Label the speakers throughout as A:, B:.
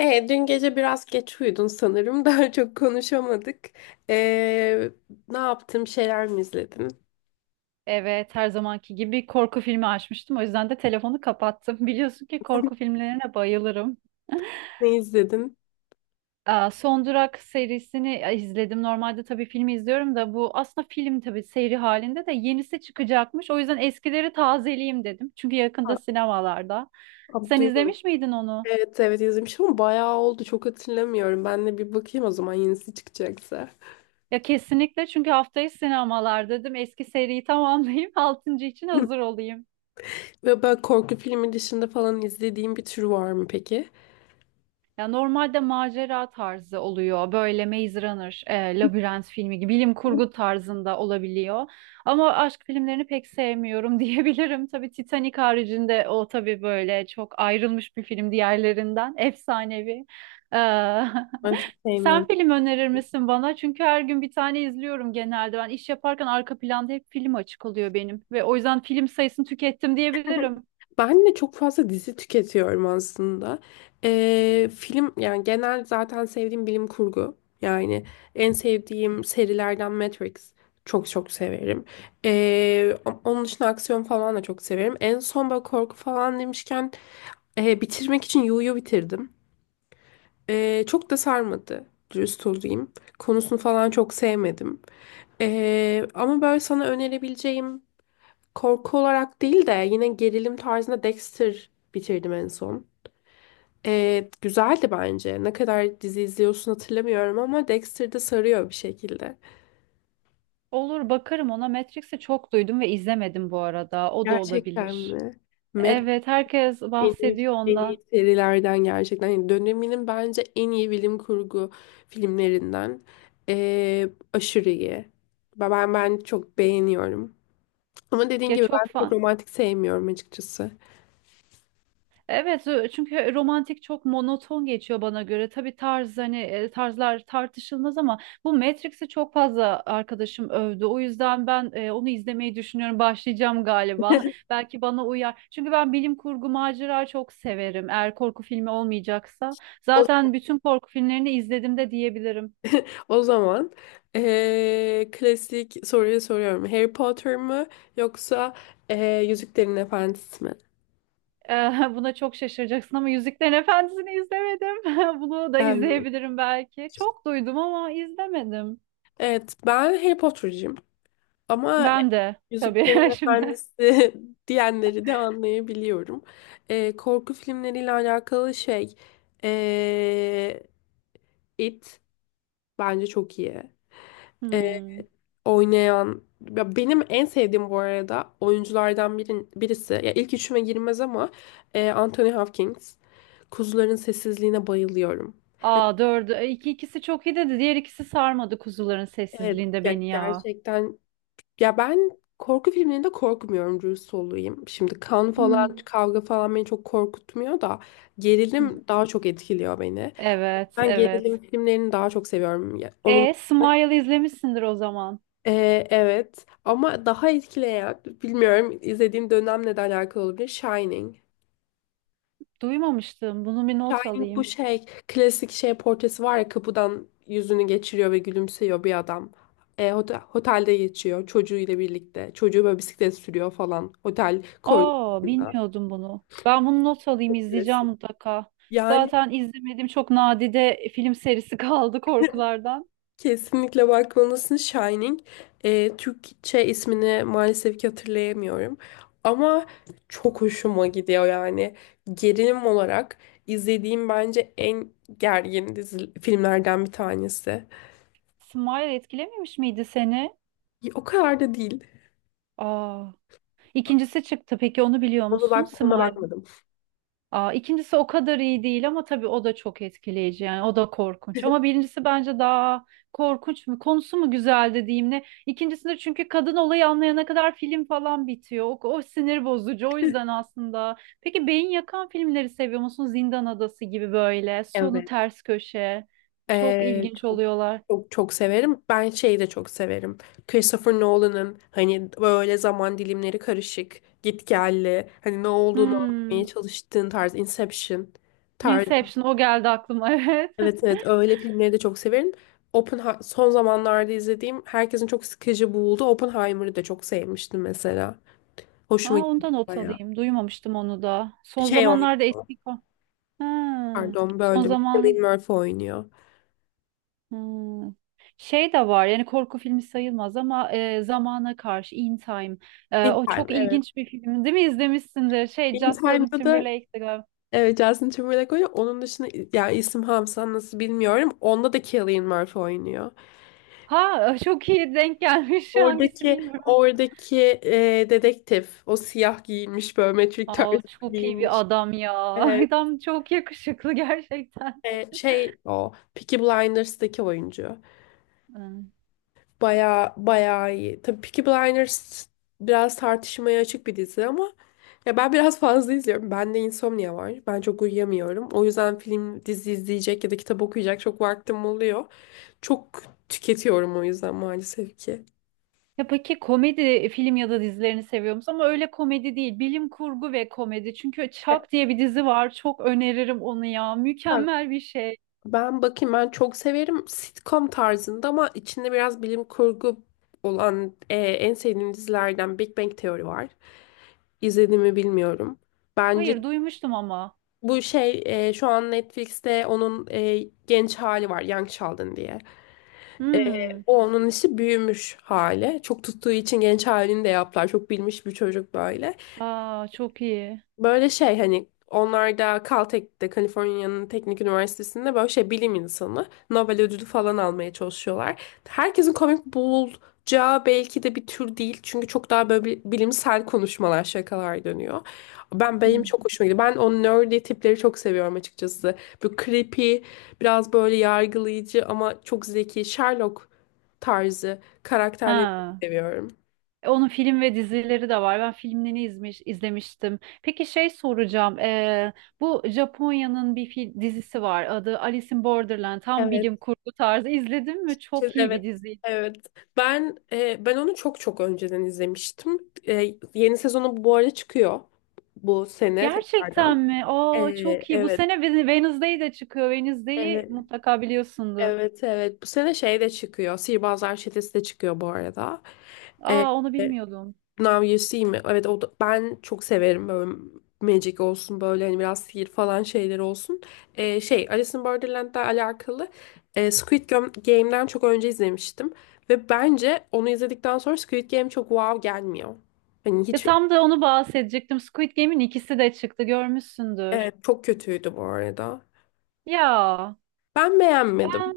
A: Dün gece biraz geç uyudun sanırım. Daha çok konuşamadık. E, Ne yaptın? Bir şeyler mi izledin?
B: Evet, her zamanki gibi korku filmi açmıştım. O yüzden de telefonu kapattım. Biliyorsun ki korku filmlerine bayılırım.
A: Ne izledin?
B: Aa, Son Durak serisini izledim. Normalde tabii filmi izliyorum da bu aslında film tabii seri halinde de yenisi çıkacakmış. O yüzden eskileri tazeleyeyim dedim. Çünkü
A: Ha,
B: yakında sinemalarda.
A: ha,
B: Sen
A: Duymadım.
B: izlemiş miydin onu?
A: Evet, izlemişim ama bayağı oldu. Çok hatırlamıyorum. Ben de bir bakayım o zaman yenisi çıkacaksa.
B: Ya kesinlikle çünkü haftayı sinemalar dedim. Eski seriyi tamamlayayım. Altıncı için hazır olayım.
A: Ve böyle korku filmi dışında falan izlediğin bir tür var mı peki?
B: Ya normalde macera tarzı oluyor. Böyle Maze Runner, Labirent filmi gibi bilim kurgu tarzında olabiliyor. Ama aşk filmlerini pek sevmiyorum diyebilirim. Tabii Titanic haricinde o tabii böyle çok ayrılmış bir film diğerlerinden. Efsanevi. Ee,
A: Ben çok
B: sen
A: sevmiyorum.
B: film önerir misin bana? Çünkü her gün bir tane izliyorum genelde. Ben iş yaparken arka planda hep film açık oluyor benim. Ve o yüzden film sayısını tükettim diyebilirim.
A: Ben de çok fazla dizi tüketiyorum aslında. Film yani genel zaten sevdiğim bilim kurgu. Yani en sevdiğim serilerden Matrix. Çok çok severim. Onun dışında aksiyon falan da çok severim. En son böyle korku falan demişken bitirmek için Yu'yu bitirdim. Çok da sarmadı. Dürüst olayım. Konusunu falan çok sevmedim. Ama böyle sana önerebileceğim, korku olarak değil de yine gerilim tarzında, Dexter bitirdim en son. Güzeldi bence. Ne kadar dizi izliyorsun hatırlamıyorum ama Dexter de sarıyor bir şekilde.
B: Olur bakarım ona. Matrix'i çok duydum ve izlemedim bu arada. O da
A: Gerçekten
B: olabilir.
A: mi? Mad
B: Evet, herkes
A: En iyi,
B: bahsediyor
A: en
B: ondan.
A: iyi serilerden gerçekten. Yani döneminin bence en iyi bilim kurgu filmlerinden. Aşırı iyi. Ben çok beğeniyorum. Ama dediğin
B: Ya
A: gibi ben
B: çok
A: çok
B: fan.
A: romantik sevmiyorum açıkçası.
B: Evet, çünkü romantik çok monoton geçiyor bana göre. Tabii tarz hani tarzlar tartışılmaz ama bu Matrix'i çok fazla arkadaşım övdü. O yüzden ben onu izlemeyi düşünüyorum. Başlayacağım galiba. Belki bana uyar. Çünkü ben bilim kurgu macera çok severim. Eğer korku filmi olmayacaksa.
A: O
B: Zaten bütün korku filmlerini izledim de diyebilirim.
A: o zaman klasik soruyu soruyorum. Harry Potter mı yoksa Yüzüklerin Efendisi mi?
B: Buna çok şaşıracaksın ama Yüzüklerin Efendisi'ni izlemedim. Bunu da
A: Ben mi?
B: izleyebilirim belki. Çok duydum ama izlemedim.
A: Evet, ben Harry Potter'cıyım. Ama
B: Ben de
A: Yüzüklerin
B: tabii şimdi.
A: Efendisi diyenleri de anlayabiliyorum. Korku filmleriyle alakalı şey, eee, It bence çok iyi.
B: Hmm.
A: Oynayan, ya benim en sevdiğim bu arada oyunculardan birisi, ya ilk üçüme girmez ama Anthony Hopkins. Kuzuların sessizliğine bayılıyorum.
B: Aa, dördü. E, İki ikisi çok iyi dedi. Diğer ikisi sarmadı kuzuların
A: Evet
B: sessizliğinde
A: ya
B: beni ya.
A: gerçekten, ya ben korku filmlerinde korkmuyorum dürüst olayım. Şimdi kan falan
B: Hmm.
A: kavga falan beni çok korkutmuyor da gerilim daha çok etkiliyor beni.
B: Evet,
A: Ben gerilim
B: evet.
A: filmlerini daha çok seviyorum. Ya onun
B: E, Smile izlemişsindir o zaman.
A: Evet ama daha etkileyen, bilmiyorum izlediğim dönemle de alakalı olabilir, Shining.
B: Duymamıştım. Bunu bir not
A: Shining bu
B: alayım.
A: şey klasik şey portresi var ya, kapıdan yüzünü geçiriyor ve gülümseyiyor bir adam. Otelde geçiyor çocuğuyla birlikte. Çocuğu böyle bisiklet sürüyor falan. Otel
B: Aa,
A: koridorunda.
B: bilmiyordum bunu. Ben bunu not alayım, izleyeceğim
A: Klasik.
B: mutlaka.
A: Yani
B: Zaten izlemediğim çok nadide film serisi kaldı korkulardan.
A: kesinlikle bakmalısın Shining. Türkçe ismini maalesef ki hatırlayamıyorum. Ama çok hoşuma gidiyor yani. Gerilim olarak izlediğim bence en gergin dizi, filmlerden bir tanesi.
B: Smile etkilememiş miydi seni?
A: O kadar da değil.
B: Aa, ikincisi çıktı. Peki onu biliyor
A: Onu
B: musun?
A: bak, ona
B: Smile.
A: bakmadım.
B: Aa, ikincisi o kadar iyi değil ama tabii o da çok etkileyici, yani o da korkunç. Ama birincisi bence daha korkunç mu, konusu mu güzel dediğim ne. İkincisinde çünkü kadın olayı anlayana kadar film falan bitiyor. O sinir bozucu o yüzden aslında. Peki beyin yakan filmleri seviyor musun? Zindan Adası gibi böyle sonu
A: Evet.
B: ters köşe çok
A: Ee,
B: ilginç
A: çok
B: oluyorlar.
A: Çok çok severim. Ben şeyi de çok severim. Christopher Nolan'ın hani böyle zaman dilimleri karışık, gitgelli, hani ne olduğunu anlamaya
B: Hmm.
A: çalıştığın tarz, Inception tarzı.
B: Inception o geldi aklıma evet.
A: Evet evet öyle filmleri de çok severim. Son zamanlarda izlediğim herkesin çok sıkıcı bulduğu Oppenheimer'ı da çok sevmiştim mesela.
B: Aa,
A: Hoşuma
B: ondan
A: gitti
B: not
A: bayağı.
B: alayım, duymamıştım onu da. Son
A: Şey
B: zamanlarda
A: oynuyor.
B: eski... ko- Ha.
A: Pardon
B: Son
A: böldüm. Cillian
B: zaman.
A: Murphy oynuyor.
B: Hmm. Şey de var, yani korku filmi sayılmaz ama zamana karşı In Time. E,
A: In
B: o
A: Time
B: çok
A: evet.
B: ilginç bir film, değil mi? İzlemişsindir şey
A: In
B: Justin
A: Time'da da,
B: Timberlake'ti galiba.
A: evet, Justin Timberlake oynuyor. Onun dışında yani isim Hamsa nasıl bilmiyorum. Onda da Cillian Murphy oynuyor.
B: Ha, çok iyi denk gelmiş, hangisi
A: Oradaki
B: bilmiyorum.
A: oradaki dedektif o, siyah giyinmiş böyle Matrix
B: Aa,
A: tarzı
B: çok iyi bir
A: giyinmiş.
B: adam ya,
A: Evet,
B: adam çok yakışıklı gerçekten.
A: şey, o Peaky Blinders'daki oyuncu.
B: Hmm.
A: Baya baya iyi. Tabii Peaky Blinders biraz tartışmaya açık bir dizi ama ya ben biraz fazla izliyorum. Bende insomnia var. Ben çok uyuyamıyorum. O yüzden film dizi izleyecek ya da kitap okuyacak çok vaktim oluyor. Çok tüketiyorum o yüzden maalesef ki.
B: Ya peki komedi film ya da dizilerini seviyor musun? Ama öyle komedi değil, bilim kurgu ve komedi, çünkü Chuck diye bir dizi var, çok öneririm onu ya,
A: Ya
B: mükemmel bir şey.
A: ben bakayım, ben çok severim sitcom tarzında ama içinde biraz bilim kurgu olan, en sevdiğim dizilerden Big Bang Theory var. İzlediğimi bilmiyorum. Bence
B: Hayır, duymuştum ama.
A: bu şey, şu an Netflix'te onun genç hali var, Young Sheldon diye. E,
B: Hmm.
A: O onun işi büyümüş hali. Çok tuttuğu için genç halini de yaptılar. Çok bilmiş bir çocuk böyle.
B: Aa, çok iyi.
A: Böyle şey hani, onlar da Caltech'te, Kaliforniya'nın Teknik Üniversitesi'nde, böyle şey bilim insanı, Nobel ödülü falan almaya çalışıyorlar. Herkesin komik bulacağı belki de bir tür değil. Çünkü çok daha böyle bilimsel konuşmalar, şakalar dönüyor. Benim
B: Hmm.
A: çok hoşuma gidiyor. Ben o nerdy tipleri çok seviyorum açıkçası. Bu creepy, biraz böyle yargılayıcı ama çok zeki, Sherlock tarzı karakterleri çok
B: Ha.
A: seviyorum.
B: E, onun film ve dizileri de var. Ben filmlerini izlemiştim. Peki şey soracağım. Bu Japonya'nın bir dizisi var. Adı Alice in Borderland. Tam bilim kurgu tarzı. İzledin mi? Çok iyi bir
A: Evet,
B: dizi.
A: evet. Ben ben onu çok çok önceden izlemiştim. Yeni sezonu bu arada çıkıyor bu sene tekrardan.
B: Gerçekten mi?
A: E,
B: Aa, çok iyi. Bu
A: evet,
B: sene Wednesday de çıkıyor. Wednesday'i
A: e,
B: mutlaka biliyorsundur.
A: evet, evet. Bu sene şey de çıkıyor. Sihirbazlar Çetesi de çıkıyor bu arada. E,
B: Aa, onu
A: e,
B: bilmiyordum.
A: Now You See Me. Evet o da, ben çok severim böyle, magic olsun böyle hani biraz sihir falan şeyler olsun. Şey, Alice in Borderland'la alakalı, Squid Game'den çok önce izlemiştim. Ve bence onu izledikten sonra Squid Game çok wow gelmiyor. Hani
B: Ya
A: hiç,
B: tam da onu bahsedecektim. Squid Game'in ikisi de çıktı. Görmüşsündür.
A: evet, çok kötüydü bu arada.
B: Ya.
A: Ben beğenmedim.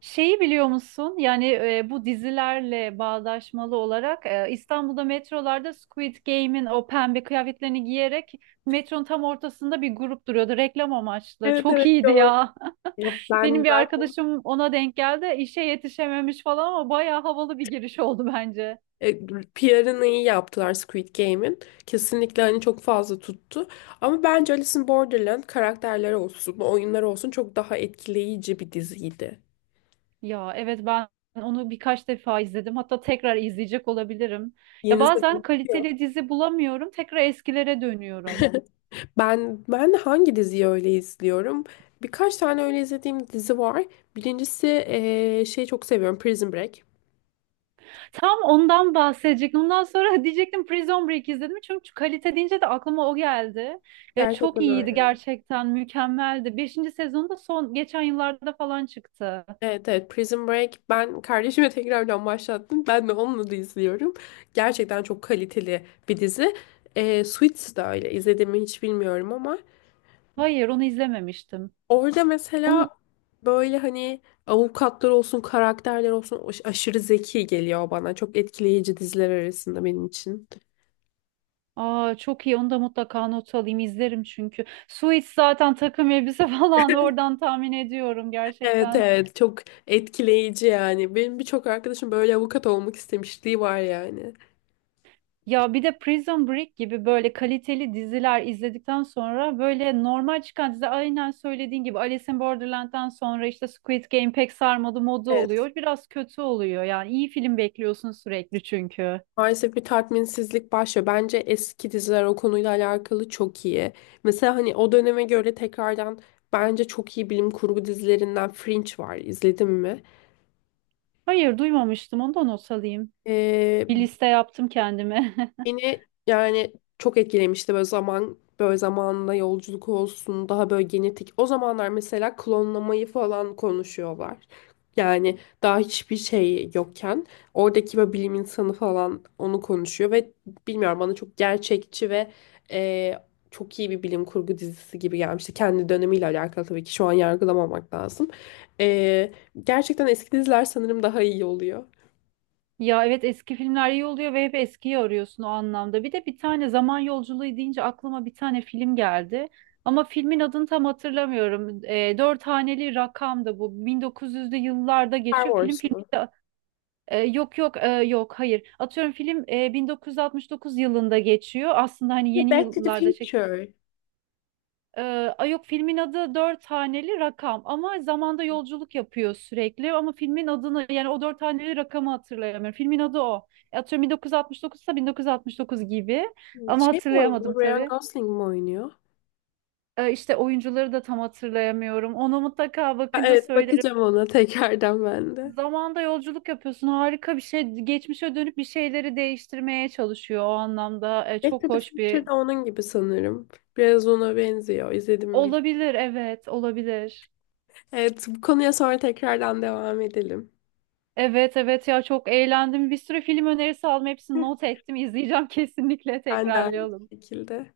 B: Şeyi biliyor musun? Yani bu dizilerle bağdaşmalı olarak İstanbul'da metrolarda Squid Game'in o pembe kıyafetlerini giyerek metronun tam ortasında bir grup duruyordu reklam amaçlı.
A: Evet
B: Çok
A: evet
B: iyiydi
A: gördüm.
B: ya.
A: Ya
B: Benim
A: ben
B: bir
A: zaten
B: arkadaşım ona denk geldi. İşe yetişememiş falan ama bayağı havalı bir giriş oldu bence.
A: E, PR'ını iyi yaptılar Squid Game'in. Kesinlikle hani çok fazla tuttu. Ama bence Alice in Borderland karakterleri olsun, oyunlar olsun çok daha etkileyici bir diziydi.
B: Ya evet, ben onu birkaç defa izledim. Hatta tekrar izleyecek olabilirim. Ya
A: Yeni sezon
B: bazen
A: çıkıyor.
B: kaliteli dizi bulamıyorum. Tekrar eskilere dönüyorum.
A: Ben hangi diziyi öyle izliyorum? Birkaç tane öyle izlediğim dizi var. Birincisi şey, çok seviyorum Prison Break.
B: Tam ondan bahsedecektim. Ondan sonra diyecektim Prison Break izledim. Çünkü kalite deyince de aklıma o geldi. Ya çok
A: Gerçekten
B: iyiydi
A: öyle.
B: gerçekten. Mükemmeldi. Beşinci sezonu da son geçen yıllarda falan çıktı.
A: Evet evet Prison Break, ben kardeşime tekrardan başlattım. Ben de onunla da izliyorum. Gerçekten çok kaliteli bir dizi. Suits da öyle izlediğimi hiç bilmiyorum ama
B: Hayır, onu izlememiştim.
A: orada
B: Onu.
A: mesela böyle hani avukatlar olsun karakterler olsun aşırı zeki geliyor bana. Çok etkileyici diziler arasında benim için.
B: Aa, çok iyi, onu da mutlaka not alayım, izlerim çünkü. Suits zaten takım elbise falan, oradan tahmin ediyorum
A: Evet
B: gerçekten.
A: evet çok etkileyici yani. Benim birçok arkadaşım böyle avukat olmak istemişliği var yani.
B: Ya bir de Prison Break gibi böyle kaliteli diziler izledikten sonra böyle normal çıkan dizi aynen söylediğin gibi Alice in Borderland'dan sonra işte Squid Game pek sarmadı modu
A: Evet,
B: oluyor. Biraz kötü oluyor yani, iyi film bekliyorsun sürekli çünkü.
A: maalesef bir tatminsizlik başlıyor. Bence eski diziler o konuyla alakalı çok iyi. Mesela hani o döneme göre tekrardan bence çok iyi bilim kurgu dizilerinden Fringe var. İzledin mi?
B: Hayır, duymamıştım, onu da not alayım.
A: Ee,
B: Bir liste yaptım kendime.
A: Beni yani çok etkilemişti, böyle zamanla yolculuk olsun, daha böyle genetik. O zamanlar mesela klonlamayı falan konuşuyorlar. Yani daha hiçbir şey yokken oradaki böyle bilim insanı falan onu konuşuyor ve bilmiyorum, bana çok gerçekçi ve e, çok iyi bir bilim kurgu dizisi gibi gelmişti. Kendi dönemiyle alakalı tabii ki, şu an yargılamamak lazım. E, Gerçekten eski diziler sanırım daha iyi oluyor.
B: Ya evet, eski filmler iyi oluyor ve hep eskiyi arıyorsun o anlamda. Bir de bir tane zaman yolculuğu deyince aklıma bir tane film geldi. Ama filmin adını tam hatırlamıyorum. E, dört haneli rakam da bu. 1900'lü yıllarda
A: Star
B: geçiyor. Film
A: Wars
B: filmi
A: mu?
B: de e, yok yok e, yok hayır. Atıyorum film 1969 yılında geçiyor. Aslında hani yeni
A: Back to the
B: yıllarda çek.
A: Future.
B: Ee, ay yok, filmin adı dört haneli rakam ama zamanda yolculuk yapıyor sürekli, ama filmin adını, yani o dört haneli rakamı hatırlayamıyorum. Filmin adı o. E, atıyorum 1969 ise 1969 gibi, ama
A: Şey mi oynuyor?
B: hatırlayamadım
A: Ryan
B: tabii.
A: Gosling mi oynuyor?
B: İşte oyuncuları da tam hatırlayamıyorum. Onu mutlaka
A: Ha,
B: bakınca
A: evet
B: söylerim.
A: bakacağım ona tekrardan ben de.
B: Zamanda yolculuk yapıyorsun, harika bir şey. Geçmişe dönüp bir şeyleri değiştirmeye çalışıyor o anlamda.
A: Back to
B: Çok
A: the
B: hoş
A: Future
B: bir
A: de onun gibi sanırım. Biraz ona benziyor. İzledim mi bilmiyorum.
B: olabilir, evet olabilir.
A: Evet bu konuya sonra tekrardan devam edelim.
B: Evet, evet ya, çok eğlendim. Bir sürü film önerisi aldım. Hepsini not ettim. İzleyeceğim kesinlikle,
A: Ben de aynı
B: tekrarlayalım.
A: şekilde.